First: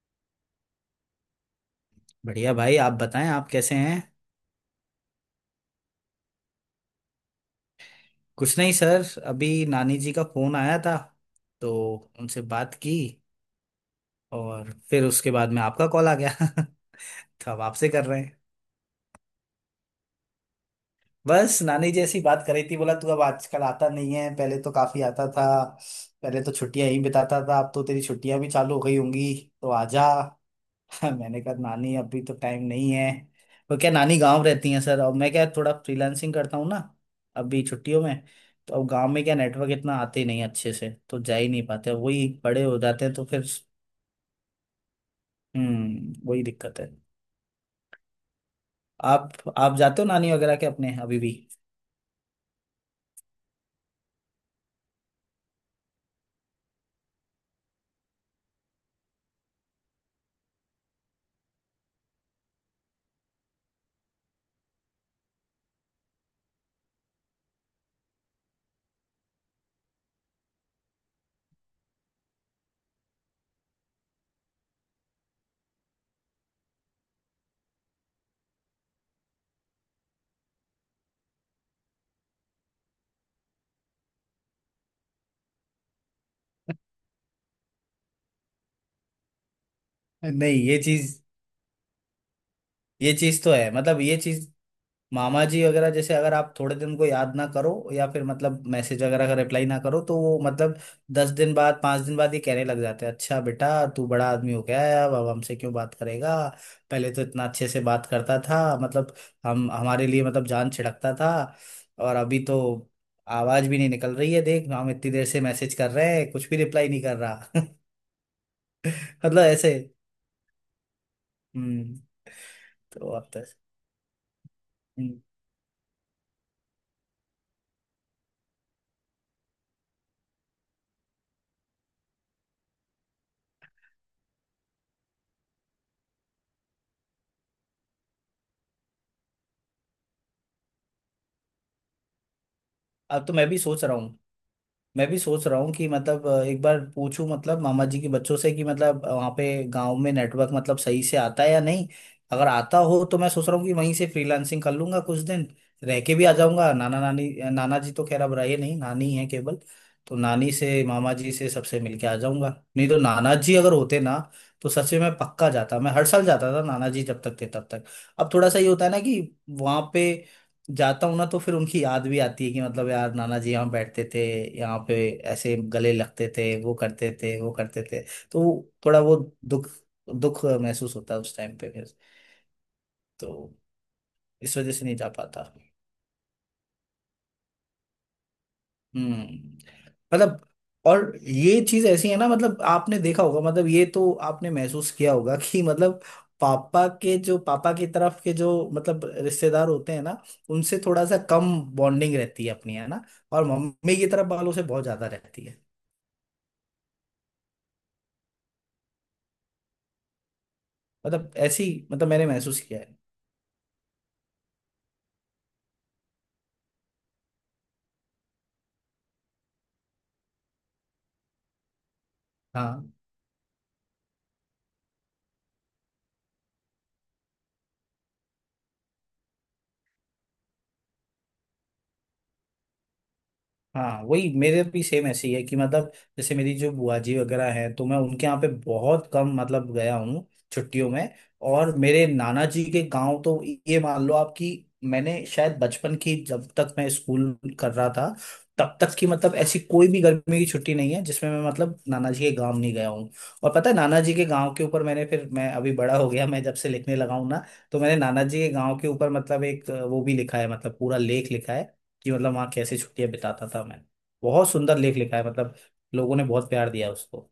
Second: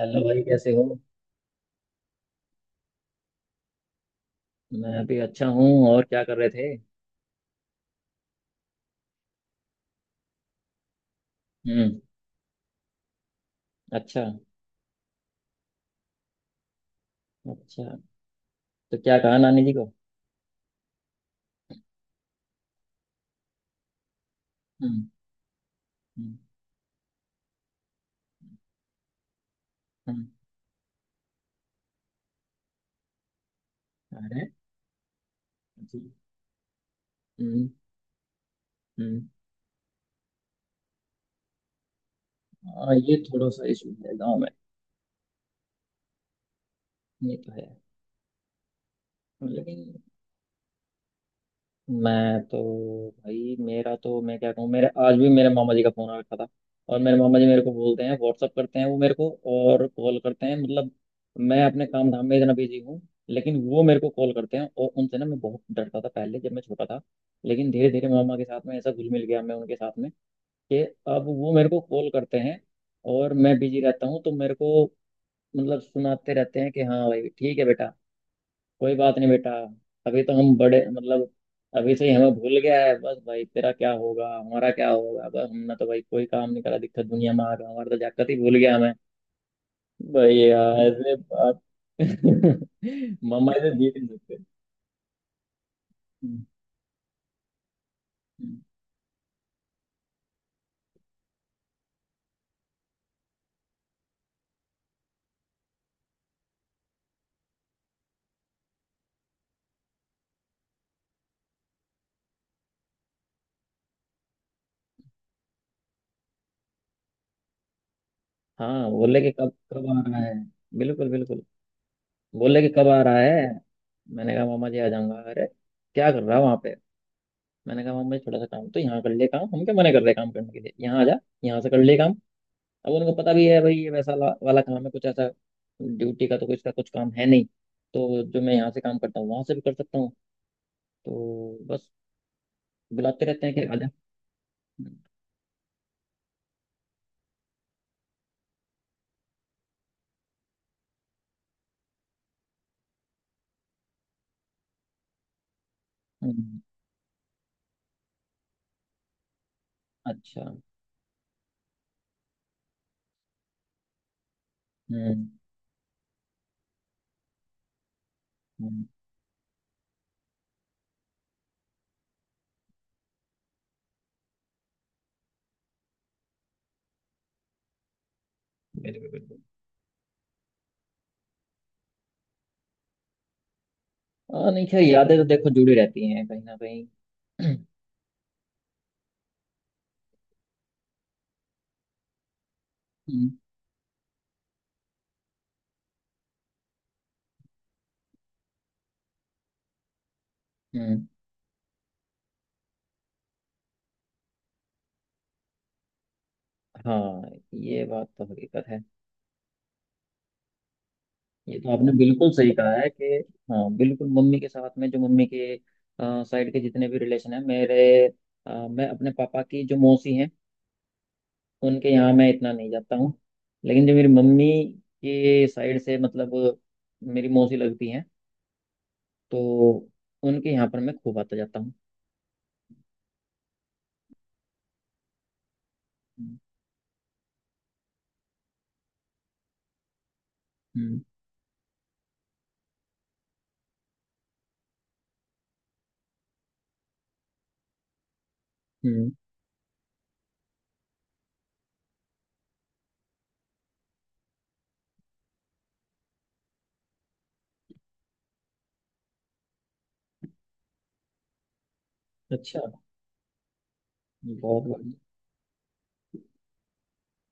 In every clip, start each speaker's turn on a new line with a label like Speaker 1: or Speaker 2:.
Speaker 1: Hello भाई, कैसे हो?
Speaker 2: बढ़िया भाई। आप बताएं, आप कैसे हैं।
Speaker 1: मैं भी अच्छा हूँ। और क्या कर रहे थे?
Speaker 2: कुछ नहीं सर, अभी नानी जी का फोन आया था। तो
Speaker 1: हम्म।
Speaker 2: उनसे बात की।
Speaker 1: अच्छा।
Speaker 2: और फिर उसके बाद में आपका कॉल आ गया तो अब आपसे
Speaker 1: अच्छा,
Speaker 2: कर रहे हैं।
Speaker 1: तो क्या कहा नानी जी को?
Speaker 2: बस नानी जी ऐसी बात करी थी, बोला तू अब आजकल आता नहीं है, पहले तो काफी
Speaker 1: हम्म।
Speaker 2: आता था।
Speaker 1: हम्म।
Speaker 2: पहले तो छुट्टियां ही बिताता था, अब तो तेरी छुट्टियां भी चालू हो गई होंगी, तो आजा।
Speaker 1: हम्म,
Speaker 2: मैंने कहा नानी अभी तो टाइम नहीं है। वो क्या नानी गांव
Speaker 1: अरे
Speaker 2: रहती हैं सर, और मैं क्या थोड़ा
Speaker 1: जी।
Speaker 2: फ्रीलांसिंग करता हूँ ना, अभी
Speaker 1: हम्म।
Speaker 2: छुट्टियों में। तो अब गांव में
Speaker 1: हम्म।
Speaker 2: क्या नेटवर्क इतना आते ही नहीं है अच्छे से, तो जा ही नहीं पाते, वही बड़े हो
Speaker 1: हाँ,
Speaker 2: जाते हैं
Speaker 1: ये
Speaker 2: तो फिर।
Speaker 1: थोड़ा सा इशू है गांव में।
Speaker 2: हम्म, वही दिक्कत है।
Speaker 1: ये तो है,
Speaker 2: आप आप
Speaker 1: लेकिन
Speaker 2: जाते हो नानी वगैरह के अपने अभी भी।
Speaker 1: मैं तो भाई, मेरा तो मैं क्या कहूँ, मेरे आज भी मेरे मामा जी का फोन आ रखा था। और मेरे मामा जी मेरे को बोलते हैं, व्हाट्सअप करते हैं वो मेरे को। और कॉल करते हैं, मतलब मैं अपने काम धाम में इतना बिजी हूँ, लेकिन वो मेरे को कॉल करते हैं। और उनसे ना मैं बहुत डरता था पहले, जब मैं छोटा था। लेकिन धीरे धीरे मामा के साथ में ऐसा घुल मिल गया मैं उनके साथ में, कि अब वो मेरे को कॉल करते हैं। और मैं बिजी रहता हूँ तो मेरे को मतलब सुनाते रहते हैं कि हाँ भाई, ठीक है बेटा, कोई बात नहीं बेटा, अभी तो हम बड़े मतलब अभी से ही हमें भूल गया है। बस भाई, तेरा क्या होगा, हमारा क्या होगा, बस हमने तो भाई कोई काम नहीं करा, दिक्कत दुनिया में आ गया, हमारा तो जाकर ही भूल गया हमें। भाई
Speaker 2: नहीं
Speaker 1: यार,
Speaker 2: ये
Speaker 1: ऐसे
Speaker 2: चीज,
Speaker 1: बात।
Speaker 2: ये चीज
Speaker 1: मम्मा
Speaker 2: तो है,
Speaker 1: से जीत
Speaker 2: मतलब
Speaker 1: नहीं
Speaker 2: ये
Speaker 1: सकते।
Speaker 2: चीज, मामा जी वगैरह जैसे अगर
Speaker 1: हम्म।
Speaker 2: आप थोड़े दिन को याद ना करो या फिर मतलब मैसेज वगैरह का रिप्लाई ना करो तो वो मतलब 10 दिन बाद 5 दिन बाद ये कहने लग जाते हैं, अच्छा बेटा तू बड़ा आदमी हो गया है, अब हमसे क्यों बात करेगा, पहले तो इतना अच्छे से बात करता था मतलब, हम हमारे लिए मतलब जान छिड़कता था, और अभी तो आवाज भी नहीं निकल रही है, देख हम इतनी देर से मैसेज कर रहे हैं कुछ भी रिप्लाई नहीं कर रहा।
Speaker 1: हाँ, बोले कि
Speaker 2: मतलब
Speaker 1: कब
Speaker 2: ऐसे।
Speaker 1: कब आ रहा है। बिल्कुल, बिल्कुल।
Speaker 2: हम्म।
Speaker 1: बोले कि कब आ
Speaker 2: तो
Speaker 1: रहा
Speaker 2: अब तो,
Speaker 1: है। मैंने कहा मामा जी आ जाऊंगा,
Speaker 2: हम्म,
Speaker 1: अरे क्या कर रहा है वहां पे। मैंने कहा मामा जी, थोड़ा सा काम तो यहाँ कर ले। काम हम क्या मना कर रहे हैं काम करने के लिए? यहाँ आ जा, यहाँ से कर ले काम। अब उनको पता भी है भाई, ये वैसा वाला काम है कुछ ऐसा। ड्यूटी का तो कुछ का कुछ काम है नहीं। तो जो मैं यहाँ से काम करता हूँ वहां से भी कर सकता हूँ। तो बस बुलाते
Speaker 2: अब तो
Speaker 1: रहते
Speaker 2: मैं
Speaker 1: हैं
Speaker 2: भी
Speaker 1: कि आ
Speaker 2: सोच
Speaker 1: जा।
Speaker 2: रहा हूँ, कि मतलब एक बार पूछूं मतलब मामा जी के बच्चों से कि मतलब वहाँ पे गांव में नेटवर्क मतलब सही से आता है या नहीं। अगर आता हो तो मैं सोच रहा हूँ कि वहीं से फ्रीलांसिंग कर लूंगा कुछ दिन, रह के भी आ
Speaker 1: हम्म,
Speaker 2: जाऊंगा। नाना नानी, नाना जी तो खैर अब रहे नहीं, नानी है केवल। तो
Speaker 1: अच्छा।
Speaker 2: नानी से मामा जी से सबसे मिलके आ जाऊंगा। नहीं तो नाना जी अगर होते ना, तो सच में मैं
Speaker 1: हम्म।
Speaker 2: पक्का जाता, मैं हर साल जाता था नाना जी जब तक थे तब तक। अब थोड़ा सा ये
Speaker 1: हम्म,
Speaker 2: होता है ना कि वहाँ पे जाता हूँ ना तो फिर उनकी याद भी आती है, कि मतलब यार नाना जी यहाँ बैठते थे, यहाँ पे ऐसे गले लगते थे, वो करते थे वो करते थे। तो वो थोड़ा
Speaker 1: बिल्कुल
Speaker 2: वो
Speaker 1: बिल्कुल।
Speaker 2: दुख दुख महसूस होता है उस टाइम पे फिर। तो
Speaker 1: हाँ,
Speaker 2: इस
Speaker 1: नहीं,
Speaker 2: वजह
Speaker 1: खैर
Speaker 2: से नहीं जा
Speaker 1: यादें तो
Speaker 2: पाता।
Speaker 1: देखो जुड़ी रहती हैं कहीं ना कहीं। हम्म।
Speaker 2: हम्म। मतलब, और ये चीज ऐसी है ना मतलब आपने देखा होगा, मतलब ये तो आपने महसूस किया होगा कि मतलब पापा की तरफ के जो मतलब रिश्तेदार होते हैं ना, उनसे थोड़ा
Speaker 1: हम्म,
Speaker 2: सा कम बॉन्डिंग रहती है अपनी, है ना। और मम्मी की तरफ वालों से बहुत ज्यादा रहती है।
Speaker 1: हाँ ये बात तो हकीकत है।
Speaker 2: मतलब
Speaker 1: ये
Speaker 2: ऐसी,
Speaker 1: तो आपने
Speaker 2: मतलब मैंने
Speaker 1: बिल्कुल सही
Speaker 2: महसूस
Speaker 1: कहा
Speaker 2: किया
Speaker 1: है
Speaker 2: है।
Speaker 1: कि हाँ, बिल्कुल मम्मी के साथ में, जो मम्मी के साइड के जितने भी रिलेशन है मेरे, मैं अपने पापा की जो मौसी हैं उनके यहाँ मैं इतना नहीं
Speaker 2: हाँ
Speaker 1: जाता हूँ। लेकिन जो मेरी मम्मी के साइड से मतलब मेरी मौसी लगती हैं, तो उनके यहाँ पर मैं खूब आता जाता हूँ।
Speaker 2: हाँ, वही मेरे भी सेम ऐसे ही है कि मतलब, जैसे
Speaker 1: हम्म।
Speaker 2: मेरी जो बुआ जी वगैरह हैं तो मैं उनके यहाँ पे बहुत कम मतलब गया हूँ, छुट्टियों
Speaker 1: हम्म।
Speaker 2: में। और मेरे नाना जी के गांव तो, ये मान लो आप कि मैंने शायद बचपन की, जब तक मैं स्कूल कर रहा था तब तक की,
Speaker 1: हम्म।
Speaker 2: मतलब ऐसी कोई भी गर्मी की छुट्टी नहीं है जिसमें मैं मतलब नाना जी के गांव नहीं गया हूँ। और पता है, नाना जी के गांव के ऊपर मैंने, फिर मैं अभी बड़ा हो गया, मैं जब से लिखने लगा हूँ ना, तो मैंने नाना जी के गांव के ऊपर मतलब एक वो भी लिखा है, मतलब पूरा लेख लिखा है, कि मतलब वहाँ
Speaker 1: अच्छा,
Speaker 2: कैसे छुट्टियाँ बिताता था मैं। बहुत
Speaker 1: बहुत
Speaker 2: सुंदर
Speaker 1: बढ़िया।
Speaker 2: लेख लिखा है मतलब। लोगों ने बहुत प्यार दिया उसको।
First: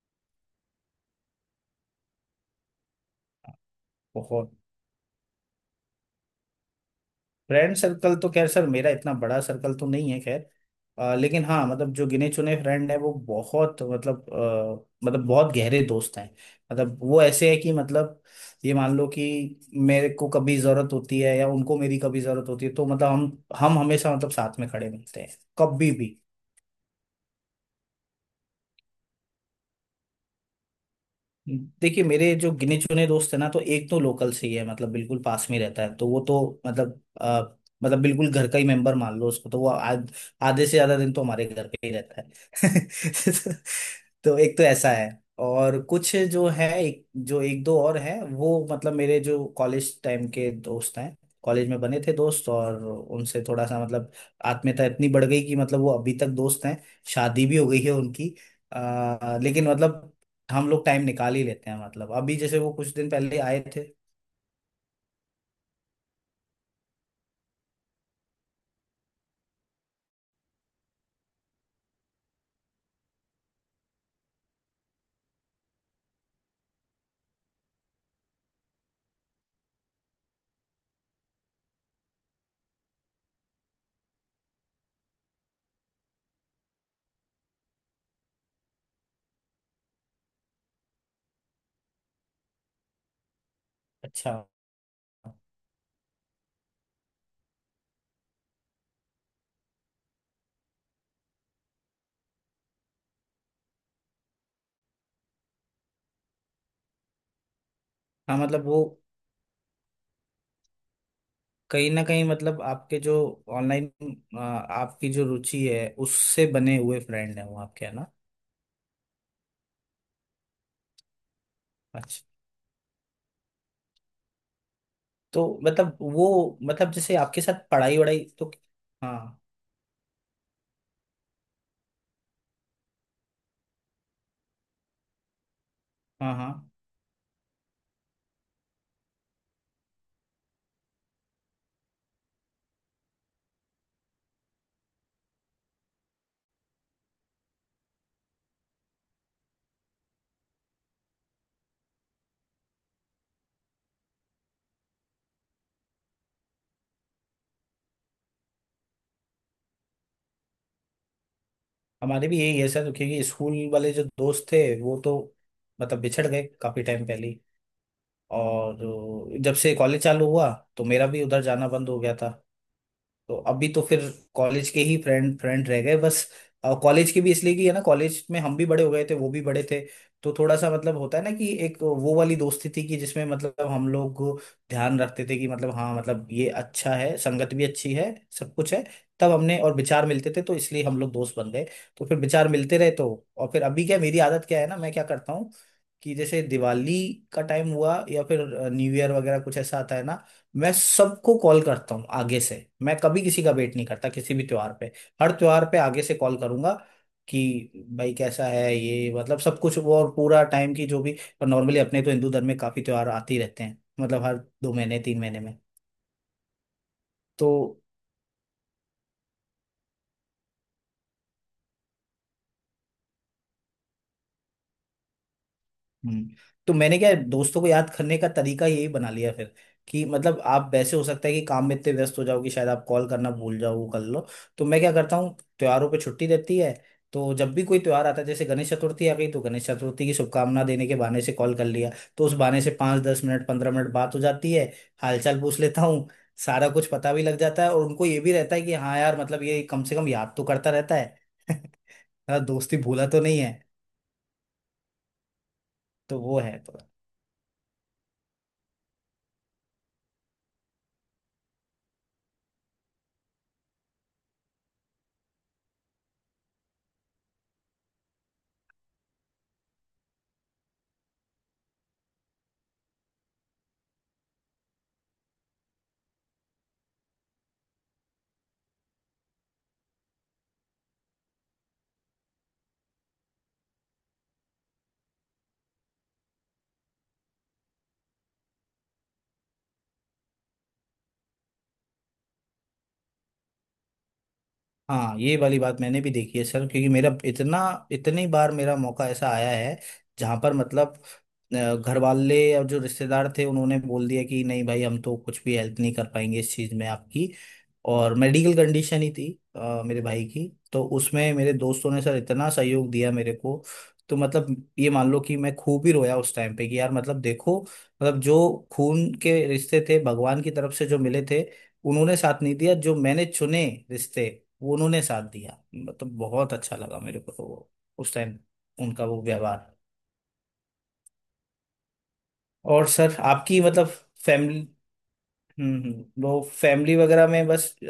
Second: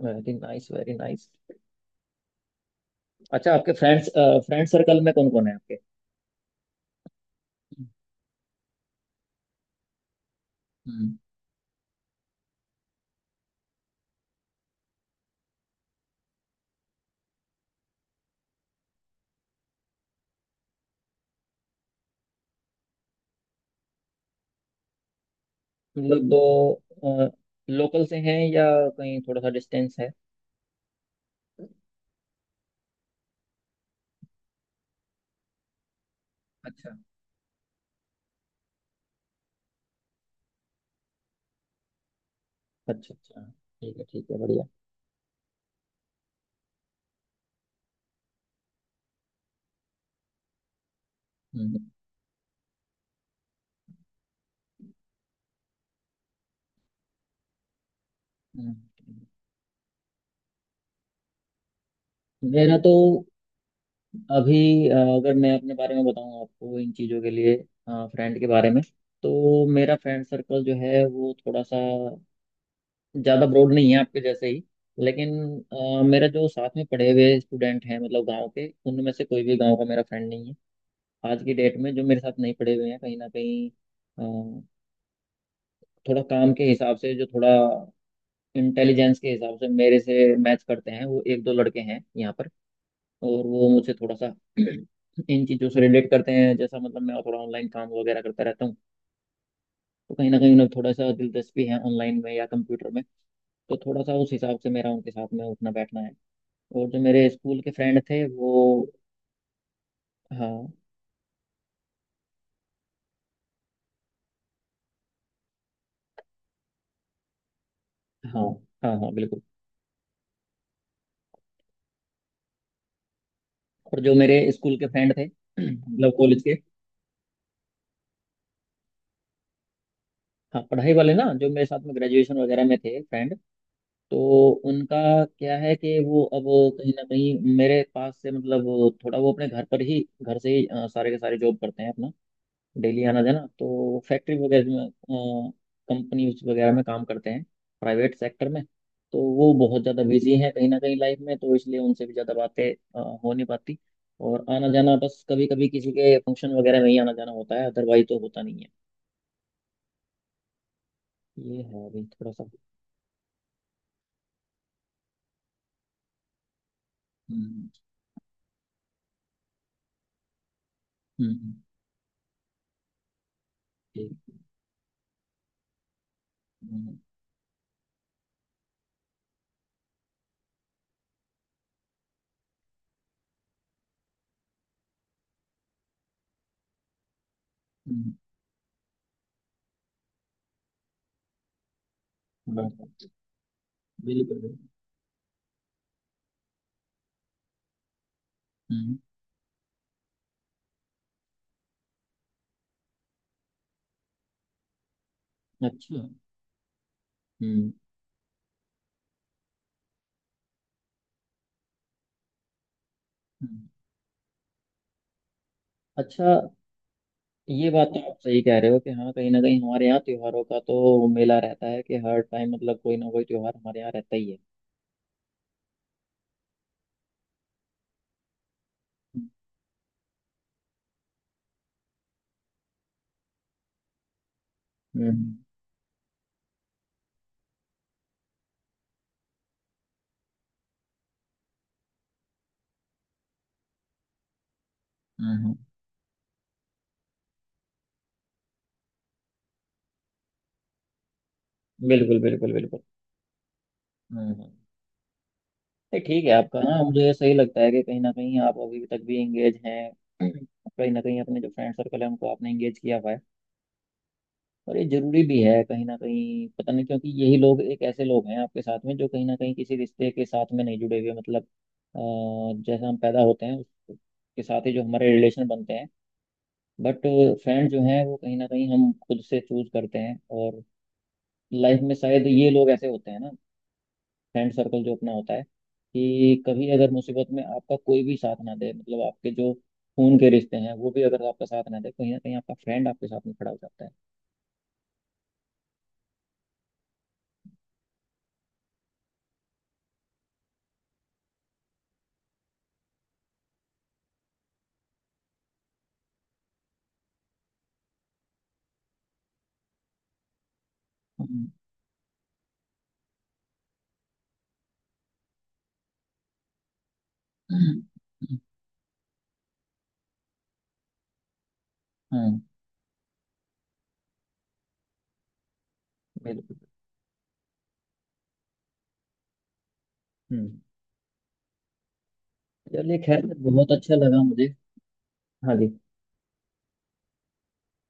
Speaker 1: Very nice, very nice. अच्छा, आपके
Speaker 2: बहुत,
Speaker 1: फ्रेंड सर्कल में कौन कौन है आपके?
Speaker 2: फ्रेंड सर्कल तो खैर सर मेरा इतना बड़ा सर्कल तो नहीं है खैर,
Speaker 1: हम्म,
Speaker 2: लेकिन हाँ मतलब जो गिने चुने फ्रेंड है वो बहुत मतलब, मतलब बहुत गहरे दोस्त हैं। मतलब वो ऐसे है कि मतलब ये मान लो कि मेरे को कभी जरूरत होती है या उनको मेरी कभी जरूरत होती है तो मतलब हम हमेशा मतलब साथ में खड़े मिलते हैं कभी भी।
Speaker 1: मतलब दो लोकल से हैं या कहीं थोड़ा सा डिस्टेंस है?
Speaker 2: देखिए मेरे जो गिने चुने दोस्त है ना, तो एक तो लोकल से ही है, मतलब बिल्कुल पास में रहता है, तो वो तो
Speaker 1: अच्छा,
Speaker 2: मतलब मतलब बिल्कुल घर का ही मेंबर मान लो उसको, तो वो आधे से ज्यादा दिन तो हमारे घर पे ही रहता है
Speaker 1: अच्छा। अच्छा, ठीक है, ठीक
Speaker 2: तो
Speaker 1: है,
Speaker 2: एक तो
Speaker 1: बढ़िया।
Speaker 2: ऐसा है। और कुछ जो है, एक जो एक दो और है, वो मतलब मेरे जो कॉलेज टाइम के दोस्त हैं, कॉलेज में
Speaker 1: हम्म।
Speaker 2: बने थे दोस्त, और उनसे थोड़ा सा मतलब आत्मीयता इतनी बढ़ गई कि मतलब वो अभी तक दोस्त हैं। शादी भी हो गई है उनकी।
Speaker 1: हम्म।
Speaker 2: लेकिन मतलब हम लोग टाइम निकाल ही लेते हैं, मतलब अभी जैसे वो
Speaker 1: मेरा
Speaker 2: कुछ
Speaker 1: तो
Speaker 2: दिन पहले आए थे।
Speaker 1: अभी अगर मैं अपने बारे में बताऊं आपको, इन चीज़ों के लिए, फ्रेंड के बारे में, तो मेरा फ्रेंड सर्कल जो है वो थोड़ा सा ज़्यादा ब्रॉड नहीं है, आपके जैसे ही। लेकिन मेरा जो साथ में पढ़े हुए स्टूडेंट हैं, मतलब गांव के, उनमें से कोई भी गांव का मेरा फ्रेंड नहीं है आज की डेट में, जो मेरे साथ नहीं पढ़े हुए हैं कहीं ना कहीं। अ, थोड़ा काम के हिसाब से, जो थोड़ा इंटेलिजेंस के हिसाब से मेरे से मैच करते हैं, वो एक दो लड़के हैं यहाँ पर। और वो मुझसे थोड़ा
Speaker 2: अच्छा,
Speaker 1: सा इन चीज़ों से रिलेट करते हैं। जैसा मतलब मैं थोड़ा ऑनलाइन काम वगैरह करता रहता हूँ, तो कहीं ना कहीं उन्हें थोड़ा सा दिलचस्पी है ऑनलाइन में या कंप्यूटर में। तो थोड़ा सा उस हिसाब से मेरा उनके साथ में उठना बैठना है। और जो मेरे स्कूल के फ्रेंड थे
Speaker 2: हाँ
Speaker 1: वो,
Speaker 2: मतलब वो
Speaker 1: हाँ,
Speaker 2: कहीं ना कहीं मतलब आपके जो ऑनलाइन, आपकी जो रुचि है उससे बने हुए फ्रेंड हैं वो आपके, है ना।
Speaker 1: हाँ, हाँ, हाँ बिल्कुल,
Speaker 2: अच्छा।
Speaker 1: और जो मेरे स्कूल के फ्रेंड थे
Speaker 2: तो मतलब
Speaker 1: मतलब कॉलेज के,
Speaker 2: वो मतलब जैसे आपके साथ पढ़ाई वढ़ाई तो, हाँ
Speaker 1: हाँ, पढ़ाई वाले ना, जो मेरे साथ में ग्रेजुएशन वगैरह में थे फ्रेंड, तो उनका क्या है कि वो
Speaker 2: हाँ,
Speaker 1: अब
Speaker 2: हाँ
Speaker 1: कहीं ना कहीं मेरे पास से मतलब थोड़ा वो अपने घर पर ही, घर से ही सारे के सारे जॉब करते हैं अपना। डेली आना जाना तो फैक्ट्री वगैरह में, कंपनीज वगैरह में काम करते हैं, प्राइवेट सेक्टर में। तो वो बहुत ज़्यादा बिजी हैं कहीं ना कहीं लाइफ में, तो इसलिए उनसे भी ज़्यादा बातें हो नहीं पाती। और आना जाना बस कभी कभी किसी के फंक्शन वगैरह में ही आना जाना होता है, अदरवाइज तो होता नहीं है। ये है अभी
Speaker 2: हमारे
Speaker 1: थोड़ा
Speaker 2: भी
Speaker 1: सा।
Speaker 2: यही है सर, क्योंकि स्कूल वाले जो दोस्त थे वो तो मतलब बिछड़ गए काफी टाइम पहले ही।
Speaker 1: हम्म।
Speaker 2: और जब से कॉलेज चालू हुआ तो मेरा भी उधर
Speaker 1: हम्म,
Speaker 2: जाना बंद हो गया था। तो अभी तो फिर
Speaker 1: ठीक।
Speaker 2: कॉलेज के ही फ्रेंड फ्रेंड रह गए बस।
Speaker 1: हम्म।
Speaker 2: कॉलेज के भी इसलिए कि है ना, कॉलेज में हम भी बड़े हो गए थे वो भी बड़े थे, तो थोड़ा सा मतलब होता है ना कि एक वो वाली दोस्ती थी कि जिसमें मतलब हम लोग ध्यान रखते थे कि मतलब हाँ मतलब ये अच्छा है, संगत भी अच्छी
Speaker 1: हम्म,
Speaker 2: है, सब कुछ है, तब हमने और विचार मिलते थे तो इसलिए हम लोग दोस्त बन गए। तो फिर विचार मिलते रहे
Speaker 1: बराबर।
Speaker 2: तो। और फिर अभी क्या मेरी
Speaker 1: बिल्कुल
Speaker 2: आदत
Speaker 1: बिल्कुल।
Speaker 2: क्या है ना, मैं क्या करता हूँ कि जैसे दिवाली का टाइम हुआ या फिर न्यू
Speaker 1: हम्म,
Speaker 2: ईयर वगैरह कुछ ऐसा आता है ना, मैं सबको कॉल करता हूँ आगे से। मैं कभी किसी का वेट नहीं करता किसी भी त्योहार पे, हर त्योहार पे
Speaker 1: अच्छा।
Speaker 2: आगे से कॉल करूंगा
Speaker 1: हम्म।
Speaker 2: कि भाई कैसा है ये मतलब सब कुछ वो, और पूरा टाइम की जो भी। और नॉर्मली अपने तो हिंदू धर्म में काफी त्योहार आते ही रहते
Speaker 1: हम्म।
Speaker 2: हैं, मतलब हर 2 महीने 3 महीने में।
Speaker 1: अच्छा,
Speaker 2: तो
Speaker 1: ये बात तो आप सही कह रहे हो कि हाँ, कहीं ना कहीं हमारे यहाँ त्योहारों का तो मेला रहता है कि हर टाइम मतलब कोई ना कोई त्योहार हमारे यहाँ रहता ही है।
Speaker 2: हम्म, तो मैंने क्या है, दोस्तों को याद करने का तरीका यही बना
Speaker 1: हम्म।
Speaker 2: लिया फिर कि मतलब आप वैसे हो सकता है कि काम में इतने व्यस्त हो जाओ कि शायद आप कॉल करना भूल जाओ, वो कर लो। तो मैं क्या करता
Speaker 1: हम्म।
Speaker 2: हूँ, त्योहारों पे छुट्टी रहती है तो जब भी कोई त्योहार आता है जैसे गणेश चतुर्थी आ गई तो गणेश चतुर्थी की शुभकामना देने के बहाने से कॉल कर लिया। तो उस बहाने से 5-10 मिनट 15 मिनट बात हो जाती है। हालचाल
Speaker 1: हम्म।
Speaker 2: पूछ लेता हूँ। सारा कुछ पता भी लग जाता है और उनको ये भी रहता है कि हाँ यार मतलब ये कम से कम याद तो करता रहता है।
Speaker 1: बिल्कुल, बिल्कुल,
Speaker 2: दोस्ती
Speaker 1: बिल्कुल।
Speaker 2: भूला तो नहीं है।
Speaker 1: हम्म। हम्म। नहीं,
Speaker 2: तो
Speaker 1: ठीक है
Speaker 2: वो है
Speaker 1: आपका,
Speaker 2: तो।
Speaker 1: हाँ, मुझे सही लगता है कि कहीं ना कहीं आप अभी तक भी एंगेज हैं, कहीं ना कहीं अपने जो फ्रेंड सर्कल है उनको आपने एंगेज किया हुआ है। और ये जरूरी भी है कहीं ना कहीं, पता नहीं, क्योंकि यही लोग एक ऐसे लोग हैं आपके साथ में जो कहीं ना कहीं किसी रिश्ते के साथ में नहीं जुड़े हुए, मतलब अ, जैसा हम पैदा होते हैं उसके साथ ही जो हमारे रिलेशन बनते हैं, बट फ्रेंड जो हैं वो कहीं ना कहीं हम खुद से चूज करते हैं। और लाइफ में शायद ये लोग ऐसे होते हैं ना, फ्रेंड सर्कल जो अपना होता है कि कभी अगर मुसीबत में आपका कोई भी साथ ना दे, मतलब आपके जो खून के रिश्ते हैं वो भी अगर आपका साथ ना दे, कहीं ना कहीं आपका फ्रेंड आपके साथ में खड़ा हो जाता है।
Speaker 2: हाँ ये वाली बात मैंने भी देखी है सर, क्योंकि मेरा इतना, इतनी बार मेरा मौका ऐसा आया है जहां पर मतलब घर वाले और जो रिश्तेदार थे उन्होंने बोल दिया कि नहीं भाई हम तो कुछ भी हेल्प नहीं कर पाएंगे इस चीज में आपकी, और मेडिकल कंडीशन ही थी मेरे भाई की। तो उसमें
Speaker 1: हम्म।
Speaker 2: मेरे दोस्तों ने सर इतना सहयोग दिया मेरे को। तो मतलब ये मान लो कि मैं खूब ही रोया उस टाइम पे कि यार मतलब देखो मतलब जो खून के रिश्ते थे भगवान की तरफ से जो मिले थे उन्होंने
Speaker 1: हम्म,
Speaker 2: साथ नहीं दिया, जो मैंने चुने रिश्ते वो उन्होंने साथ दिया, मतलब बहुत
Speaker 1: बिल्कुल।
Speaker 2: अच्छा लगा मेरे को तो वो उस टाइम उनका वो व्यवहार।
Speaker 1: हम्म, यार
Speaker 2: और
Speaker 1: ये
Speaker 2: सर
Speaker 1: खैर
Speaker 2: आपकी
Speaker 1: बहुत
Speaker 2: मतलब
Speaker 1: अच्छा लगा मुझे।
Speaker 2: फैमिली।
Speaker 1: हाँ जी।
Speaker 2: वो फैमिली वगैरह में बस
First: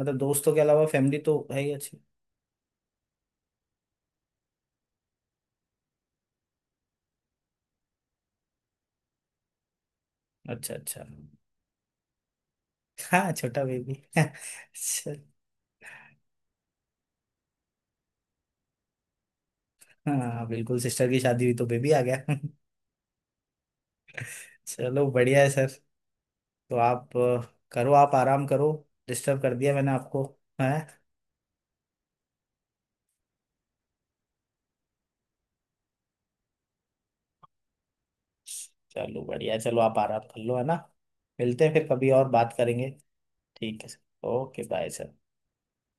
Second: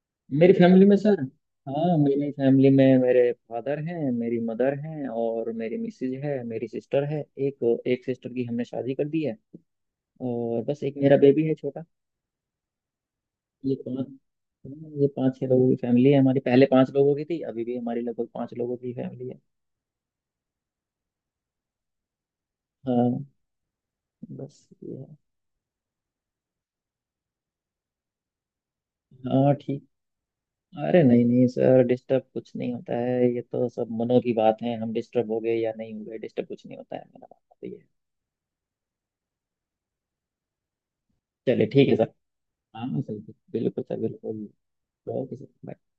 Speaker 2: मतलब
Speaker 1: मेरी
Speaker 2: दोस्तों के
Speaker 1: फैमिली
Speaker 2: अलावा
Speaker 1: में
Speaker 2: फैमिली
Speaker 1: सर,
Speaker 2: तो है ही
Speaker 1: हाँ,
Speaker 2: अच्छी।
Speaker 1: मेरी फैमिली में मेरे फादर हैं, मेरी मदर हैं, और मेरी मिसेज है, मेरी सिस्टर है। एक एक सिस्टर की हमने शादी कर दी है। और
Speaker 2: अच्छा
Speaker 1: बस एक
Speaker 2: अच्छा।
Speaker 1: मेरा बेबी है छोटा।
Speaker 2: हाँ छोटा
Speaker 1: ये
Speaker 2: बेबी
Speaker 1: पाँच ये पाँच छह लोगों की फैमिली है हमारी। पहले पाँच लोगों की थी, अभी भी हमारी लगभग पाँच लोगों की फैमिली है।
Speaker 2: हाँ बिल्कुल, सिस्टर की शादी हुई तो बेबी आ गया।
Speaker 1: हाँ बस ये
Speaker 2: चलो
Speaker 1: है।
Speaker 2: बढ़िया है सर। तो आप करो, आप आराम करो। डिस्टर्ब
Speaker 1: हाँ,
Speaker 2: कर दिया
Speaker 1: ठीक।
Speaker 2: मैंने आपको, है।
Speaker 1: अरे नहीं नहीं सर, डिस्टर्ब कुछ नहीं होता है, ये तो सब मनो की बात है, हम डिस्टर्ब हो गए या नहीं हो गए, डिस्टर्ब कुछ नहीं होता है, मेरा बात तो ये है।
Speaker 2: चलो बढ़िया है, चलो आप आराम कर लो, है ना। मिलते
Speaker 1: चलिए
Speaker 2: हैं फिर
Speaker 1: ठीक है
Speaker 2: कभी
Speaker 1: सर।
Speaker 2: और बात करेंगे।
Speaker 1: हाँ सर।
Speaker 2: ठीक
Speaker 1: बिल्कुल
Speaker 2: है
Speaker 1: सर,
Speaker 2: सर,
Speaker 1: बिल्कुल।
Speaker 2: Okay bye sir.
Speaker 1: Okay sir, bye।